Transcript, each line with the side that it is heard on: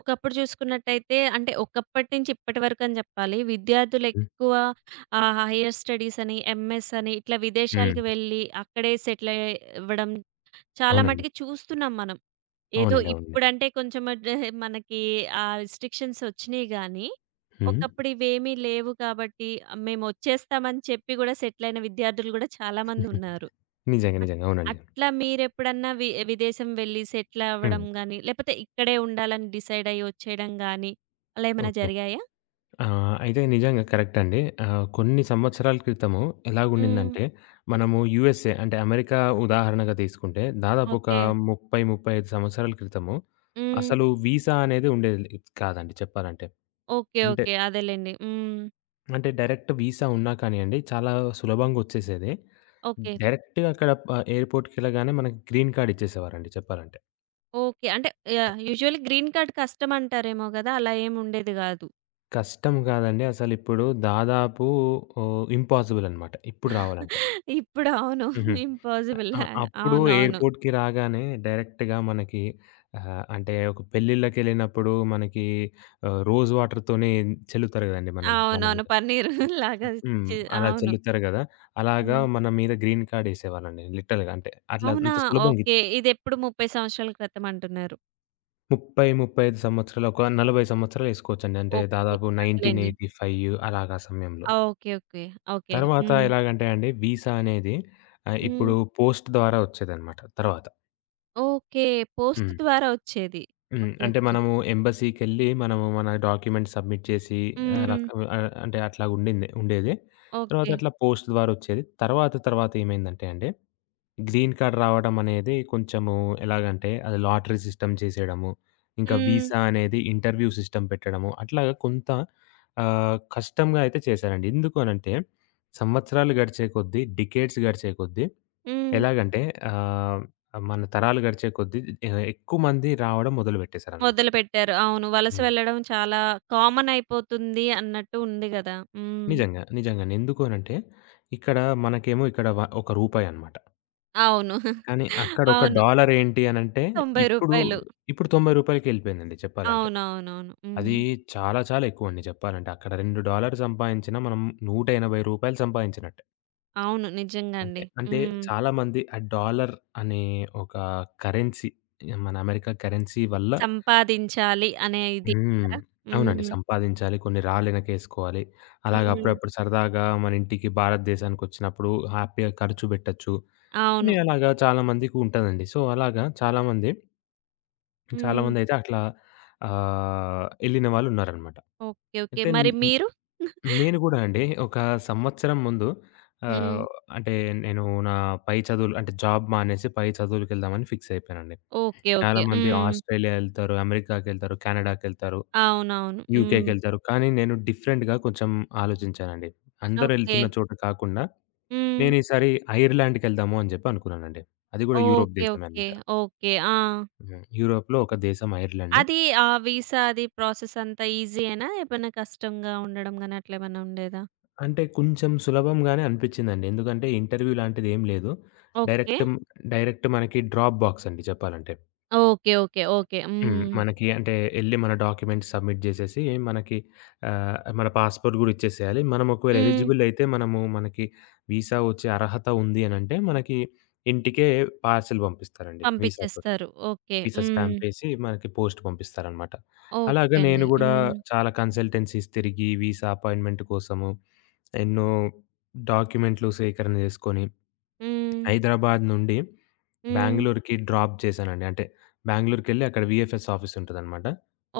right: ఒకప్పుడు చూసుకున్నట్టయితే అంటే ఒకప్పటి నుంచి ఇప్పటి వరకని జెప్పాలి.
left: హ్మ్.
right: విద్యార్థులెక్కువ ఆహ్, హైయర్ స్టడీస్ అని, ఎంఎస్ అని ఇట్లా విదేశాలకు
left: హ్మ్.
right: వెళ్ళి అక్కడే సెటిల్ అవ్వడం చాలా
left: అవునండి.
right: మటికి చూస్తున్నాం మనం. ఏదో
left: అవునండి. అవునండి.
right: ఇప్పుడంటే కొంచెం అడ్ మనకి ఆ రిస్ట్రిక్షన్స్ ఒచ్చినియి గానీ,
left: హ్మ్.
right: ఒకప్పుడు ఇవేమీ లేవు కాబట్టి, మేమొచ్చేస్తామని చెప్పి గూడా సెటిల్ అయిన విద్యార్థులు గూడా చాలామందున్నారు.
left: నిజంగా.
right: అట్
left: నిజంగా. అవునండి.
right: అట్లా మీరెప్పుడన్నా విదేశం వెళ్లి సెటిల్
left: హ్మ్.
right: అవ్వడం గాని, లేపోతే ఇక్కడే ఉండాలని డిసైడ్ అయ్యి వచ్చేయడం గాని, అలా ఏమైనా
left: ఓకే.
right: జరిగాయా?
left: అయితే నిజంగా కరెక్ట్ అండి. కొన్ని సంవత్సరాల క్రితము
right: హ్మ్.
left: ఎలాగుండిందంటే, మనము యూఎస్ఏ అంటే అమెరికా ఉదాహరణగా తీసుకుంటే, దాదాపు ఒక
right: ఓకే.
left: 30, 35 సంవత్సరాల క్రితము
right: హ్మ్.
left: అసలు వీసా అనేది ఉండేది కాదండి చెప్పాలంటే.
right: ఓకే.
left: అంటే,
right: ఓకే. అదేలెండి. హ్మ్.
left: అంటే డైరెక్ట్ వీసా ఉన్నా కానియండి, చాలా సులభంగా వచ్చేసేది.
right: ఓకే.
left: డైరెక్ట్‌గా అక్కడ ఎయిర్‌పోర్ట్‌కెళ్ళగానే మనకి గ్రీన్ కార్డ్ ఇచ్చేసేవారండి చెప్పాలంటే.
right: ఓకే. అంటే యాహ్! యూజువల్లీ గ్రీన్ కార్డ్ కష్టం అంటారేమో గదా! అలా ఏమి ఉండేది గాదు.
left: కష్టం కాదండి. అసలిప్పుడు దాదాపు ఇంపాసిబుల్ అనమాట. ఇప్పుడు రావాలంటే.
right: ఇప్పుడు అవును.
left: హుహు.
right: ఇంపాసిబుల్.
left: ఆ!
right: ఆ!
left: అప్పుడు
right: అవునవును.
left: ఎయిర్‌పోర్ట్‌కి రాగానే డైరెక్ట్‌గా మనకి అంటే ఒక పెళ్ళిళ్ళకెళ్ళినప్పుడు మనకి రోజ్ వాటర్‌తోనే చల్లుతారు కదండీ మనం మన
right: అవునవును.
left: మీద.
right: పన్నీర్ లాగా
left: హ్మ్.
right: చే
left: అలా
right: అవును.
left: చల్లుతారు కదా! అలాగా
right: హ్మ్.
left: మన మీద గ్రీన్ కార్డ్ ఎసేవాళ్ళండి లిటరల్‌గా. అంటే అట్లా
right: అవునా?
left: అంత సులభంగా
right: ఓకే.
left: ఇచ్చారు.
right: ఇదెప్పుడు 30 సంవత్సరాల క్రితం అంటున్నారు.
left: 30, 35 సంవత్సరాలు ఒక 40 సంవత్సరాలు ఎసుకోవచ్చండి. అంటే
right: ఓకే.
left: దాదాపు
right: అదేలెండి.
left: 1985 అలాగా సమయంలో.
right: ఆ! ఓకే. ఓకే. ఓకే.
left: తర్వాత
right: హ్మ్.
left: ఎలాగంటే అండి వీసా అనేది
right: హ్మ్.
left: ఇప్పుడు పోస్ట్ ద్వారా వచ్చేదనమాట తర్వాత.
right: ఓకే. పోస్ట్
left: హ్మ్.
right: ద్వారా వచ్చేది.
left: హ్మ్.
right: ఓకే.
left: అంటే
right: ఓకే.
left: మనము ఎంబసీకెళ్ళి మనము మన డాక్యుమెంట్స్ సబ్మిట్ చేసి ఆహ్,
right: హ్మ్.
left: రక అంటే అట్లాగుండింది ఉండేది. తర్వాత
right: ఓకే.
left: అట్లా పోస్ట్ ద్వారా వచ్చేది. తర్వాత తర్వాత ఏమైందంటే అండి గ్రీన్ కార్డ్ రావడమనేది కొంచెము ఎలాగంటే, అది లాటరీ సిస్టమ్ చేసేయడము, ఇంకా
right: హ్మ్.
left: వీసా అనేది ఇంటర్వ్యూ సిస్టమ్ పెట్టడము, అట్లాగా కొంత కష్టంగా అయితే చేశారండి. ఎందుకు అనంటే, సంవత్సరాలు గడిచే కొద్దీ, డికేడ్స్ గడిచే కొద్దీ
right: హ్మ్.
left: ఎలాగంటే ఆహ్, మన తరాలు గడిచే కొద్దీ ఎక్కువ మంది రావడం మొదలుపెట్టేశారనమాట.
right: మొదలుపెట్టారు. అవును. వలస
left: హ్మ్.
right: వెళ్ళడం చాలా కామన్ అయిపోతుంది అన్నట్టు ఉంది గదా! హ్మ్.
left: నిజంగా. నిజంగానే. ఎందుకు అనంటే, ఇక్కడ మనకేమో ఇక్కడ ఒక రూపాయనమాట.
right: అవును.
left: కానీ అక్కడ ఒక
right: అవును.
left: డాలర్ ఏంటి అనంటే,
right: రూ.
left: ఇప్పుడు,
right: 90.
left: ఇప్పుడు రూ. 90కెళ్ళిపోయిందండి చెప్పాలంటే.
right: అవునవునవును. హ్మ్.
left: అది చాలా చాలా ఎక్కువండి చెప్పాలంటే. అక్కడ $2 సంపాదించినా మనం రూ. 180 సంపాదించినట్టే.
right: అవును. నిజంగా
left: అంటే,
right: అండి.
left: అంటే
right: హ్మ్.
left: చాలామంది ఆ డాలర్ అనే ఒక కరెన్సీ మన అమెరికా కరెన్సీ వల్ల
right: సంపాదించాలి అనే ఇది
left: హ్మ్.
right: అంటారా?
left: అవునండి.
right: హ్మ్.
left: సంపాదించాలి. కొన్ని రాళ్ళెనకేసుకోవాలి. అలాగే
right: హ్మ్.
left: అప్పుడప్పుడు సరదాగా మన ఇంటికి భారతదేశానికొచ్చినప్పుడు హ్యాపీగా ఖర్చు పెట్టొచ్చు. అని
right: అవును.
left: అలాగా చాలామందికి ఉంటదండి. సో, అలాగా చాలామంది
right: హ్మ్.
left: చాలామందైతే అట్లా ఎళ్ళిన వాళ్ళున్నారనమాట.
right: ఓకే. ఓకే.
left: అయితే న్
right: మరి
left: న్
right: మీరు?
left: నేను గూడా అండి ఒక సంవత్సరం ముందు
right: హ్మ్.
left: ఆహ్, అంటే నేను నా పై చదువులు అంటే జాబ్ మానేసి పై చదువులకెళ్దామని ఫిక్స్ అయిపోయానండి.
right: ఓకే. ఓకే.
left: చాలామంది
right: హ్మ్.
left: ఆస్ట్రేలియా ఎళ్తారు, అమెరికాకెళ్తారు, కెనడాకెళ్తారు,
right: అవునవును. హ్మ్.
left: యూకేకెళ్తారు. కానీ నేను డిఫరెంట్‌గా కొంచెం ఆలోచించానండి.
right: ఓకే.
left: అందరెళ్తున్న చోట కాకుండా
right: హ్మ్.
left: నేను ఈసారి ఐర్లాండ్‌కెళ్దాము అని జెప్పి అనుకున్నానండి. అది గూడా యూరోప్
right: ఓకే.
left: దేశమే
right: ఓకే.
left: అనమాట.
right: ఓకే. ఆ!
left: హ్మ్. యూరోప్‌లో ఒక దేశం ఐర్లాండ్.
right: అది ఆ వీసా అది ప్రాసెస్ అంతా ఈజీయేనా? ఏమన్నా కష్టంగా ఉండడం గాని అట్లేమన్నా ఉండేదా?
left: అంటే కొంచెం సులభంగానే అనిపిచ్చిందండి. ఎందుకంటే ఇంటర్వ్యూ లాంటిదేం లేదు.
right: ఓకే.
left: డైరెక్ట్, డైరెక్ట్ మనకి డ్రాప్ బాక్స్ అండి చెప్పాలంటే.
right: ఓకే. ఓకే. ఓకే.
left: హ్మ్.
right: హ్మ్.
left: మనకి అంటే ఎళ్లి మన డాక్యుమెంట్స్ సబ్మిట్ జేసేసి మనకి మన పాస్‌పోర్ట్ గూడా ఇచ్చేసేయాలి. మనం ఒకవేళ
right: హ్మ్.
left: ఎలిజిబుల్ అయితే మనము మనకి వీసా వచ్చే అర్హత ఉంది అనంటే మనకి ఇంటికే పార్సెల్ పంపిస్తారండి వీసాతో.
right: పంపిచ్చేస్తారు. ఓకే.
left: వీసా
right: హ్మ్.
left: స్టాంపేసి మనకి పోస్ట్ పంపిస్తారనమాట. అలాగా
right: ఓకే
left: నేను
right: అండి.
left: గూడా
right: హ్మ్.
left: చాలా కన్సల్టెన్సీస్ తిరిగి వీసా అపాయింట్‌మెంట్ కోసము ఎన్నో డాక్యుమెంట్లు సేకరణ జేసుకొని,
right: హ్మ్.
left: హైదరాబాద్ నుండి
right: హ్మ్.
left: బెంగుళూరుకి డ్రాప్ చేశానండి. అంటే బెంగుళూరుకెళ్ళి అక్కడ వీఎఫ్ఎస్ ఆఫీస్ ఉంటదనమాట.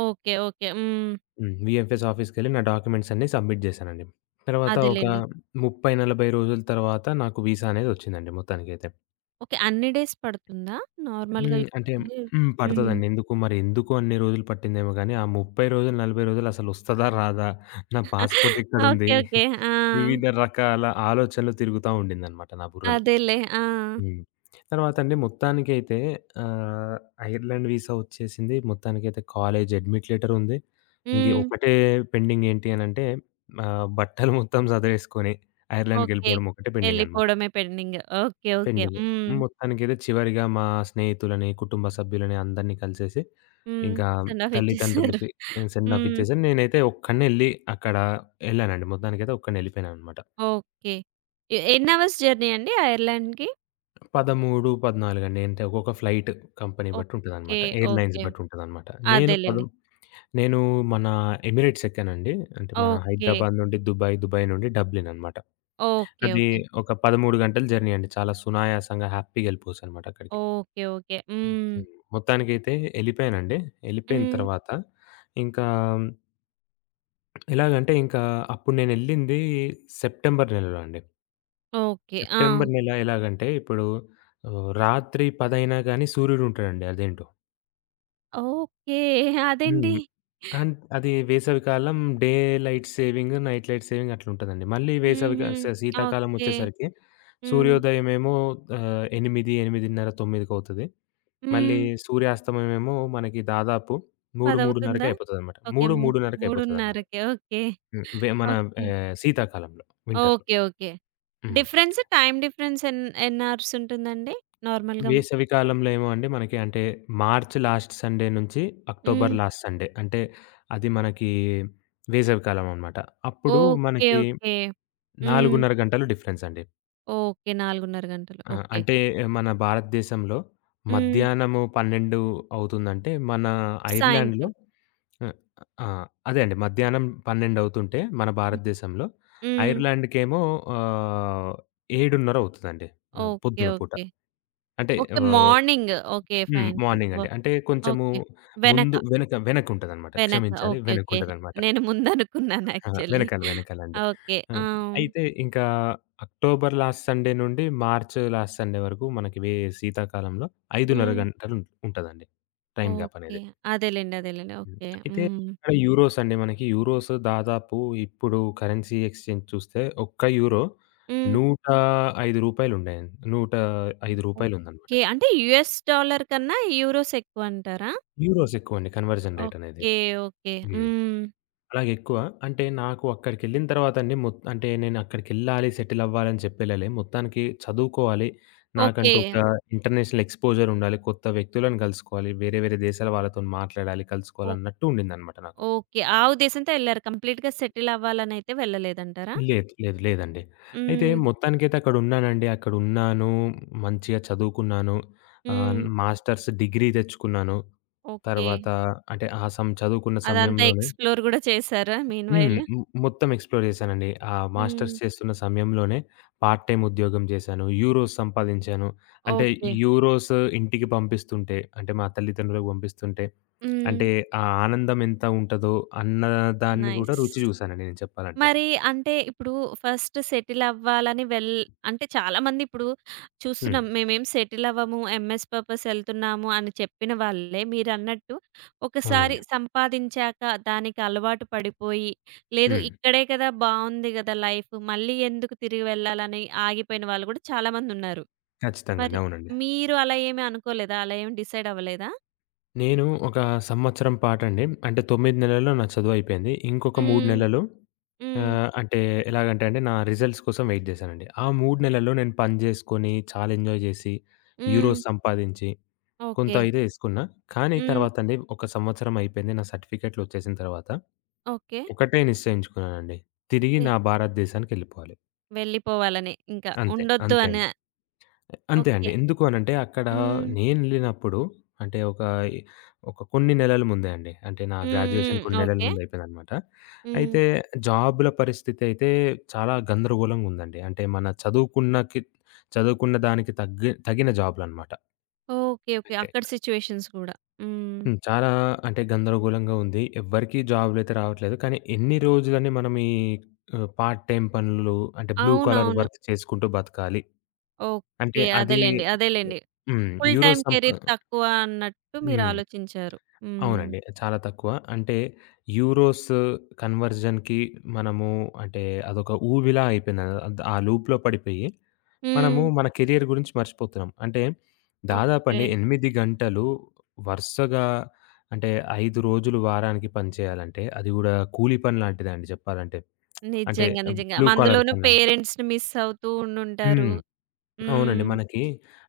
right: ఓకే. ఓకే. హ్మ్.
left: హ్మ్. వీఎఫ్ఎస్ ఆఫీస్‌కెళ్ళి నా డాక్యుమెంట్స్ అన్నీ సబ్మిట్ జేశానండి. తర్వాత ఒక
right: అదేలెండి.
left: 30, 40 రోజుల తర్వాత నాకు వీసా అనేది వచ్చిందండి మొత్తానికైతే.
right: ఓకే. అన్ని డేస్ పడుతుందా? నార్మల్‌గా
left: హ్మ్. అంటే
right: యూజువల్లీ
left: హ్మ్.
right: హ్మ్.
left: పడతదండి. ఎందుకు అన్ని రోజులు పట్టిందేమో గాని, ఆ 30 రోజులు, 40 రోజులు అసలొస్తదా? రాదా? నా పాస్‌పోర్ట్ ఎక్కడుంది?
right: ఓకే. ఓకే. ఆ!
left: వివిధ రకాల ఆలోచనలు తిరుగుతా ఉండిందనమాట నా బుర్రలో.
right: అదేలే. ఆ!
left: హ్మ్. తర్వాత అండి మొత్తానికైతే ఆహ్, ఐర్లాండ్ వీసా వచ్చేసింది. మొత్తానికైతే కాలేజ్ అడ్మిట్ లెటర్ ఉంది. ఇంక
right: హ్మ్.
left: ఒకటే పెండింగ్ ఏంటి అనంటే బట్టలు మొత్తం సదరేసుకొని
right: ఓకే.
left: ఐర్లాండ్‌కెళ్ళిపోవడం ఒకటే పెండింగనమాట.
right: ఎళ్ళిపోవడమే పెండింగ్. ఓకే. ఓకే.
left: పెండింగ్.
right: హ్మ్.
left: మొత్తానికైతే చివరిగా మా స్నేహితులని, కుటుంబ సభ్యులని అందరిని కలిసేసి
right: హ్మ్.
left: ఇంకా
right: సెండ్ ఆఫ్ ఇచ్చేసారు.
left: తల్లిదండ్రులకి సెండ్ ఆఫ్
right: హ్మ్.
left: ఇచ్చేసాను. నేనైతే ఒక్కడినే ఎళ్లి అక్కడ ఎళ్ళానండి. మొత్తానికైతే ఒక్కడినే ఎళ్ళిపోయాననమాట.
right: ఓకే. ఎన్ని అవర్స్ జర్నీ అండి ఐర్లాండ్‌కి?
left: 13, 14 అండి. అంటే ఒక్కొక్క ఫ్లైట్ కంపెనీ బట్టి
right: ఓకే.
left: ఉంటదనమాట. Airlines
right: okay.
left: బట్టి ఉంటదనమాట.
right: అదేలెండి.
left: నేను మన ఎమిరేట్స్ ఎక్కానండి. అంటే మన
right: ఓకే.
left: హైదరాబాద్ నుండి దుబాయ్, దుబాయ్ నుండి డబ్లిన్ అనమాట.
right: ఓకే.
left: అది
right: ఓకే.
left: ఒక 13 గంటల జర్నీ అండి. చాలా సునాయాసంగా హ్యాపీగా ఎళ్ళిపోవచ్చనమాట అక్కడికి.
right: ఓకే. ఓకే. హ్మ్.
left: హ్మ్. మొత్తానికైతే ఎళ్ళిపోయానండి. ఎళ్ళిపోయిన
right: హ్మ్.
left: తర్వాత ఇంకా ఎలాగంటే ఇంకా అప్పుడు నేనెళ్ళింది సెప్టెంబర్ నెలలో అండి.
right: ఓకే. ఆ!
left: సెప్టెంబర్ నెల ఎలాగంటే ఇప్పుడు రాత్రి 10 అయినా గాని సూర్యుడు ఉంటాడండి అదేంటో.
right: ఓకే. అదేంటి?
left: హ్మ్. అది వేసవికాలం daylight saving, night light saving అట్లుంటదండి. మళ్ళీ వేసవిక
right: హుహు.
left: స శీతాకాలం
right: ఓకే.
left: వచ్చేసరికి
right: హ్మ్.
left: సూర్యోదయం ఏమో 8, 8:30, 9కి అవుతది. మళ్ళీ
right: హ్మ్.
left: సూర్యాస్తమయమేమో మనకి దాదాపు 3,
right: 10
left: 3:30కి
right: అవుతుందా?
left: అయిపోతదనమాట.
right: ఓకే. మూడు 3:30కి ఓకే.
left: హ్మ్. మన
right: ఓకే.
left: శీతాకాలంలో వింటర్‌లో.
right: ఓకే. ఓకే.
left: హ్మ్.
right: డిఫరెన్స్ టైమ్ డిఫరెన్స్ ఎన్ని అవర్స్ ఉంటుందండి? నార్మల్‌గా
left: వేసవి కాలంలో ఏమో అండి మనకి అంటే మార్చ్ లాస్ట్ సండే నుంచి అక్టోబర్
right: హ్మ్.
left: లాస్ట్ సండే అంటే అది మనకి వేసవి కాలం అనమాట. అప్పుడు
right: ఓకే.
left: మనకి
right: ఓకే. హ్మ్.
left: 4:30 గంటలు డిఫరెన్స్ అండి.
right: ఓకే. 4:30 గంటలు.
left: అహా!
right: ఓకే.
left: అంటే మన భారతదేశంలో
right: హ్మ్.
left: మధ్యాహ్నము 12 అవుతుందంటే, మన ఐర్లాండ్‌లో
right: సాయంత్రం.
left: ఆహ్, ఆ! అదే అండి. మధ్యాహ్నం 12 అవుతుంటే మన
right: హ్మ్.
left: భారతదేశంలో,
right: హ్మ్.
left: ఐర్లాండ్‌కేమో ఆహ్, 7:30 అవుతదండి.
right: ఓకే.
left: పొద్దున పూట.
right: ఓకే.
left: అంటే
right: ఓకే. మార్నింగ్. ఓకే.
left: హ్మ్.
right: ఫైన్. ఫైన్.
left: మార్నింగ్ అండి. అంటే కొంచెము
right: ఓకే. వెనక.
left: ముందు వెనక వెనకుంటదనమాట.
right: వెనక.
left: క్షమించాలి.
right: ఓకే. ఓకే.
left: వెనకుంటదనమాట.
right: నేను ముందనుకున్నాను
left: అహా!
right: యాక్చువల్లీ.
left: వెనకాల వెనకాలండి.
right: ఓకే.
left: ఆ!
right: ఆ!
left: అయితే ఇంకా అక్టోబర్ లాస్ట్ సండే నుండి మార్చ్ లాస్ట్ సండే వరకు మనకి శీతాకాలంలో 5:30
right: హ్మ్.
left: గంటలు ఉంటదండి. Time gap
right: okay.
left: అనేది.
right: అదేలెండి. అదేలెండి.
left: హ్మ్.
right: ఓకే.
left: అయితే
right: హ్మ్.
left: అక్కడ యూరోస్ అండి మనకి యూరోస్ దాదాపు ఇప్పుడు కరెన్సీ ఎక్స్‌చేంజ్ చూస్తే ఒక్క యూరో రూ.
right: హ్మ్.
left: 105 ఉండే. రూ. 105 ఉందన్నమాట.
right: ఓకే. అంటే యూఎస్ డాలర్ కన్నా యూరోస్ ఎక్కువంటారా?
left: యూరోస్ ఎక్కువండి కన్వర్షన్ రేట్ అనేది.
right: ఓకే. ఓకే.
left: హ్మ్.
right: హ్మ్.
left: అలాగెక్కువ. అంటే నాకు అక్కడికెళ్ళిన తర్వాతండి అంటే నేను అక్కడికెళ్ళాలి, సెటిల్ అవ్వాలని చెప్పెళ్ళలే. మొత్తానికి చదువుకోవాలి.
right: ఓకే.
left: నాకంటూ ఒక ఇంటర్నేషనల్ ఎక్స్‌పోజర్ ఉండాలి. కొత్త వ్యక్తులను కలుసుకోవాలి. వేరే వేరే దేశాల వాళ్ళతోని మాట్లాడాలి,
right: ఓ
left: కలుసుకోవాలి అన్నట్టు ఉండిందనమాట నాకు.
right: ఓకే. ఆ ఉద్దేశంతో ఎళ్లారు. కంప్లీట్‌గా సెటిల్ అవ్వాలనైతే వెళ్ళలేదంటారా?
left: లేదు. లేదు. లేదండి. అయితే
right: హ్మ్.
left: మొత్తానికైతే అక్కడున్నానండి. అక్కడున్నాను. మంచిగా చదువుకున్నాను.
right: హ్మ్.
left: మాస్టర్స్ డిగ్రీ తెచ్చుకున్నాను.
right: ఓకే.
left: తర్వాత అంటే ఆ సం చదువుకున్న
right: అదంతా
left: సమయంలోనే
right: ఎక్స్‌ప్లోర్ గూడా చేసారా మీన్
left: హ్మ్.
right: వైల్?
left: హ్మ్. మొత్తం ఎక్స్‌ప్లోర్ చేశానండి. మాస్టర్స్
right: హ్మ్.
left: చేస్తున్న సమయంలోనే పార్ట్ టైమ్ ఉద్యోగం చేశాను. యూరోస్ సంపాదించాను. అంటే
right: ఓకే.
left: యూరోస్ ఇంటికి పంపిస్తుంటే, అంటే మా తల్లిదండ్రులకు పంపిస్తుంటే,
right: హ్మ్.
left: అంటే ఆ ఆనందం ఎంత ఉంటదో అన్న దాన్ని కూడా
right: నైస్.
left: రుచి చూశానండి నేను చెప్పాలంటే.
right: మరి అంటే ఇప్పుడు ఫస్ట్ సెటిల్ అవ్వాలని వెల్ అంటే చాలామంది ఇప్పుడు
left: హ్మ్.
right: చూస్తున్నాం. మేమేం సెటిల్ అవ్వము. ఎంఎస్ పర్పస్ ఎళ్తున్నాము అని చెప్పిన వాళ్ళే మీరన్నట్టు ఒకసారి
left: అవునండి.
right: సంపాదించాక దానికి అలవాటు పడిపోయి, లేదు
left: హ్మ్.
right: ఇక్కడే కదా బావుంది గదా లైఫ్ మళ్ళీ ఎందుకు తిరిగి వెళ్ళాలని ఆగిపోయిన వాళ్ళు గూడా చాలామందున్నారు.
left: ఖచ్చితంగా అండి.
right: మరి
left: అవునండి.
right: మీరు అలా ఏమి అనుకోలేదా? అలా ఏమి డిసైడ్ అవ్వలేదా?
left: నేను ఒక సంవత్సరం పాటండి అంటే 9 నెలల్లో నా చదువు అయిపోయింది. ఇంకొక 3
right: హ్మ్.
left: నెలలు
right: హ్మ్.
left: అంటే ఎలాగంటే అండి, నా రిజల్ట్స్ కోసం వెయిట్ జేశానండి. ఆ 3 నెలల్లో నేను పని జేసుకొని, చాలా ఎంజాయ్ జేసి,
right: హ్మ్.
left: యూరోస్ సంపాదించి, కొంత
right: ఓకే.
left: అయితే యేసుకున్నా. కానీ
right: హ్మ్.
left: తర్వాత అండి, ఒక సంవత్సరం అయిపోయింది. నా సర్టిఫికేట్‌లొచ్చేసిన తర్వాత,
right: ఓకే.
left: ఒకటే నిశ్చయించుకున్నానండి. తిరిగి నా భారతదేశానికెళ్ళిపోవాలి.
right: వెళ్ళిపోవాలని ఇంకా.
left: అంతే.
right: ఉండొద్దు
left: అంతే అండి.
right: అనే
left: అంతే అండి.
right: ఓకే.
left: ఎందుకు అనంటే అక్కడ
right: హ్మ్.
left: నేనెళ్ళినప్పుడు అంటే ఒక ఒక కొన్ని నెలల ముందే అండి. అంటే నా
right: హ్మ్.
left: గ్రాడ్యుయేషన్
right: హ్మ్.
left: కొన్ని నెలల
right: ఓకే.
left: ముందు అయిపోయిందనమాట.
right: హ్మ్.
left: అయితే జాబ్‌ల పరిస్థితి అయితే చాలా గందరగోళంగా ఉందండి. అంటే మన చదువుకున్న దానికి తగ్గి తగిన జాబ్‌లనమాట.
right: ఓకే. ఓకే.
left: అంటే
right: అక్కడ సిట్యుయేషన్స్ గూడా. హ్మ్.
left: హ్మ్. చాలా అంటే గందరగోళంగా ఉంది. ఎవ్వరికీ జాబ్‌లయితే రావట్లేదు. కానీ ఎన్ని రోజులని మనం ఈ పార్ట్ టైమ్ పనులు అంటే బ్లూ కాలర్
right: అవునవును.
left: వర్క్ చేసుకుంటూ బతకాలి. అంటే
right: ఓకే.
left: అది
right: అదేలెండి. అదేలెండి.
left: హ్మ్.
right: ఫుల్ టైమ్
left: యూరోస్ సంపా
right: కెరీర్ తక్కువ అన్నట్టు మీరు
left: హ్మ్.
right: ఆలోచించారు. హ్మ్.
left: అవునండి. చాలా తక్కువ. అంటే యూరోస్ కన్వర్జన్‌కి మనము అంటే అదొక ఊబిలా అయిపోయింది. ఆ లూప్‌లో పడిపోయి
right: హ్మ్.
left: మనము మన కెరియర్ గురించి మర్చిపోతున్నాం. అంటే
right: ఓకే.
left: దాదాపండి 8 గంటలు వరుసగా అంటే 5 రోజులు వారానికి పని చేయాలంటే అది గూడా కూలీ పని లాంటిదే అండి చెప్పాలంటే. అంటే
right: నిజంగా. నిజంగా.
left: బ్లూ కాలర్
right: అందులోనూ
left: పనంటే.
right: పేరెంట్స్‌ని మిస్ అవుతూ ఉండుంటారు.
left: హ్మ్. అవునండి.
right: హ్మ్.
left: మనకి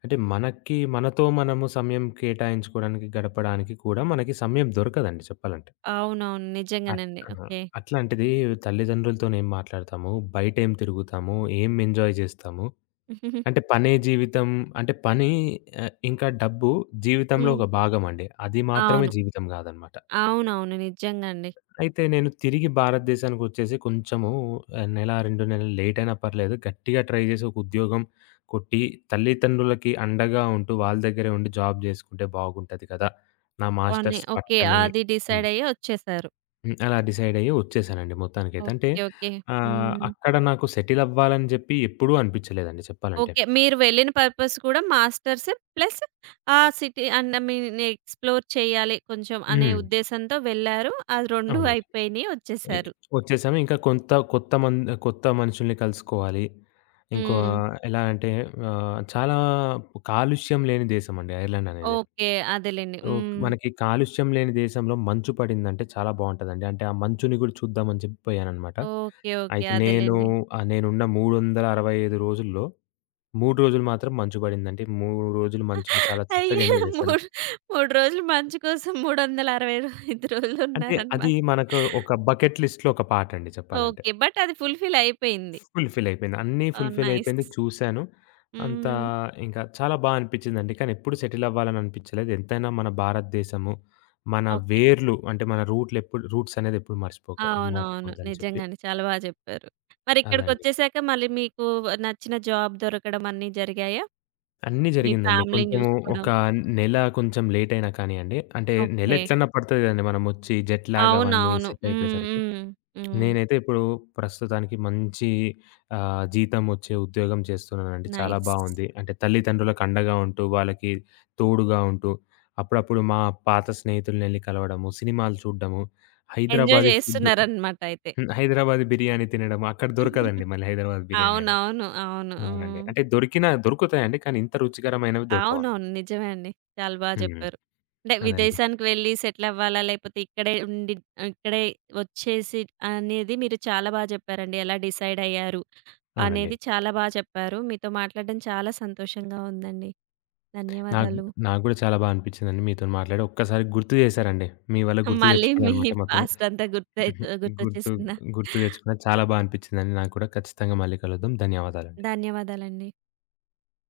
left: అంటే మనకి మనతో మనము సమయం కేటాయించుకోవడానికి, గడపడానికి కూడా మనకి సమయం దొరకదండి చెప్పాలంటే.
right: అవునవును. నిజంగానండి.
left: అహా!
right: ఓకే.
left: అట్లాంటిది తల్లిదండ్రులతోని ఏం మాట్లాడతాము, బయటేం తిరుగుతాము, ఏం ఎంజాయ్ జేస్తాము. అంటే పనే జీవితం అంటే పని ఇంకా డబ్బు జీవితంలో
right: హ్మ్.
left: ఒక భాగం అండి. అది మాత్రమే
right: అవును.
left: జీవితం గాదనమాట.
right: అవునవును. నిజంగా అండి.
left: అయితే నేను తిరిగి భారతదేశానికొచ్చేసి కొంచెము నెల, 2 నెలలు లేట్ అయినా పర్లేదు గట్టిగా ట్రై జేసి ఒక ఉద్యోగం కొట్టి, తల్లిదండ్రులకి అండగా ఉంటూ వాళ్ళ దగ్గరే ఉండి జాబ్ జేసుకుంటే బాగుంటది కదా! నా
right: అని
left: మాస్టర్స్
right: ఓకే.
left: పట్టని
right: అది
left: హ్మ్.
right: డిసైడ్ అయ్యి వచ్చేసారు.
left: హ్మ్. అలా డిసైడయ్యి ఒచ్చేసానండి మొత్తానికైతే. అంటే
right: ఓకే. ఓకే. హ్మ్.
left: అక్కడ నాకు సెటిల్ అవ్వాలని జెప్పి ఎప్పుడూ అనిపిచ్చలేదండి చెప్పాలంటే.
right: ఓకే. మీరు వెళ్ళిన పర్పస్ కూడా మాస్టర్స్ ప్లస్ ఆ city and I mean explore చేయాలి కొంచెం అనే
left: హ్మ్.
right: ఉద్దేశంతో వెళ్లారు. అది 2
left: అవునండి.
right: అయిపోయినియి
left: ఇ
right: వచ్చేసారు.
left: ఒచ్చేసాము. ఇంకా కొంత కొత్త మనుషుల్ని కలుసుకోవాలి. ఇంకో
right: హ్మ్.
left: ఎలా అంటే చాలా కాలుష్యం లేని దేశం అండి ఐర్లాండ్ అనేది.
right: ఓకే. అదేలెండి.
left: ఓహ్!
right: హ్మ్.
left: మనకి కాలుష్యం లేని దేశంలో మంచు పడిందంటే చాలా బావుంటదండి. అంటే ఆ మంచుని గూడా చూద్దామని చెప్పి పోయాననమాట.
right: ఓకే. ఓకే.
left: అయితే నేను
right: అదేలెండి.
left: నేనున్న 365 రోజుల్లో 3 రోజులు మాత్రం మంచు పడిందండి. 3 రోజులు మంచుని చాలా చక్కగా
right: అయ్యో!
left: ఎంజాయ్ చేశాను.
right: 3 రోజులు మంచు కోసం 365 రోజులు
left: అంటే అది
right: ఉన్నారన్నమాట.
left: మనకు ఒక బకెట్ లిస్ట్‌లో ఒక పార్ట్ అండి చెప్పాలంటే.
right: ఓకే. బట్ అది ఫుల్‌ఫిల్ అయిపోయింది.
left: ఫుల్‌ఫిల్ అయిపోయింది. అన్నీ
right: ఓహ్!
left: Fulfil
right: nice.
left: అయిపోయింది. చూశాను. అంతా
right: హ్మ్.
left: ఇంకా చాలా బా అనిపించిందండి. కానీ ఎప్పుడు సెటిల్ అవ్వాలని అనిపించలేదు. ఎంతైనా మన భారతదేశము, మన
right: ఓకే.
left: వేర్లు అంటే మన రూట్లు ఎప్పుడు రూట్స్ అనేది ఎప్పుడు మర్చిపోక
right: అవునవును.
left: మర్చిపోద్దని చెప్పి.
right: నిజంగానే. చాలా బా చెప్పారు.
left: అదండి.
right: మరిక్కడికొచ్చేసాక మళ్ళీ మీకు నచ్చిన జాబ్ దొరకడం అన్నీ జరిగాయా?
left: అన్నీ
right: మీ
left: జరిగిందండి.
right: ఫ్యామిలీని
left: కొంచెము ఒక
right: జూసుకోవడం.
left: నెల కొంచెం లేట్ అయినా కానియండి. అంటే నెల
right: ఓకే.
left: ఎట్లన్నా పడతది కదండీ మనమొచ్చి జెట్ లాగ్ అవన్నీ
right: అవునవును.
left: సెట్
right: హ్మ్.
left: అయిపోయేసరికి.
right: హ్మ్. హ్మ్.
left: నేనైతే ఇప్పుడు ప్రస్తుతానికి మంచి జీతం వచ్చే ఉద్యోగం చేస్తున్నానండి. చాలా
right: నైస్.
left: బావుంది. అంటే తల్లిదండ్రులకు అండగా ఉంటూ, వాళ్ళకి తోడుగా ఉంటూ, అప్పుడప్పుడు మా పాత స్నేహితులనెళ్లి కలవడము, సినిమాలు చూడడము,
right: ఎంజాయ్
left: హైదరాబాదీ ఫుడ్
right: చేస్తున్నారనమాట అయితే.
left: హ్మ్. హైదరాబాదీ బిర్యానీ తినడం. అక్కడ దొరకదండి మళ్ళీ హైదరాబాద్ బిర్యానీ అనేది.
right: అవునవును. అవును.
left: అవునండి.
right: హ్మ్.
left: అంటే దొరికినా దొరుకుతాయండి. కానీ ఇంత రుచికరమైనవి దొరకవనమాట.
right: అవునవును. నిజమే అండి. చాలా బా
left: హ్మ్.
right: చెప్పారు. అంటే
left: అదండి.
right: విదేశానికి వెళ్లి సెటిలవ్వాలా? లేపోతే ఇక్కడే ఉండి ఇక్కడే వచ్చేసి అనేది మీరు చాలా బా చెప్పారండి. ఎలా డిసైడయ్యారు?
left: అవునండి.
right: అనేది చాలా బా చెప్పారు. మీతో మాట్లాడడం చాలా సంతోషంగా ఉందండి.
left: నాకు
right: ధన్యవాదాలు.
left: నాకు గూడా చాలా బా అనిపించిందండి మీతోని మాట్లాడి. ఒక్కసారి గుర్తు చేశారండి. మీ వల్ల గుర్తు
right: మళ్ళీ మీ
left: తెచ్చుకున్నాననమాట మొత్తం.
right: పాస్ట్ అంతా గుర్తయి
left: గుర్తు
right: గుర్తొచ్చేసిందా?
left: గుర్తు తెచ్చుకున్నా. చాలా బా అనిపించిందండి నాకు కూడా. ఖచ్చితంగా మళ్ళీ కలుద్దాం. ధన్యవాదాలండి.
right: ధన్యవాదాలండి.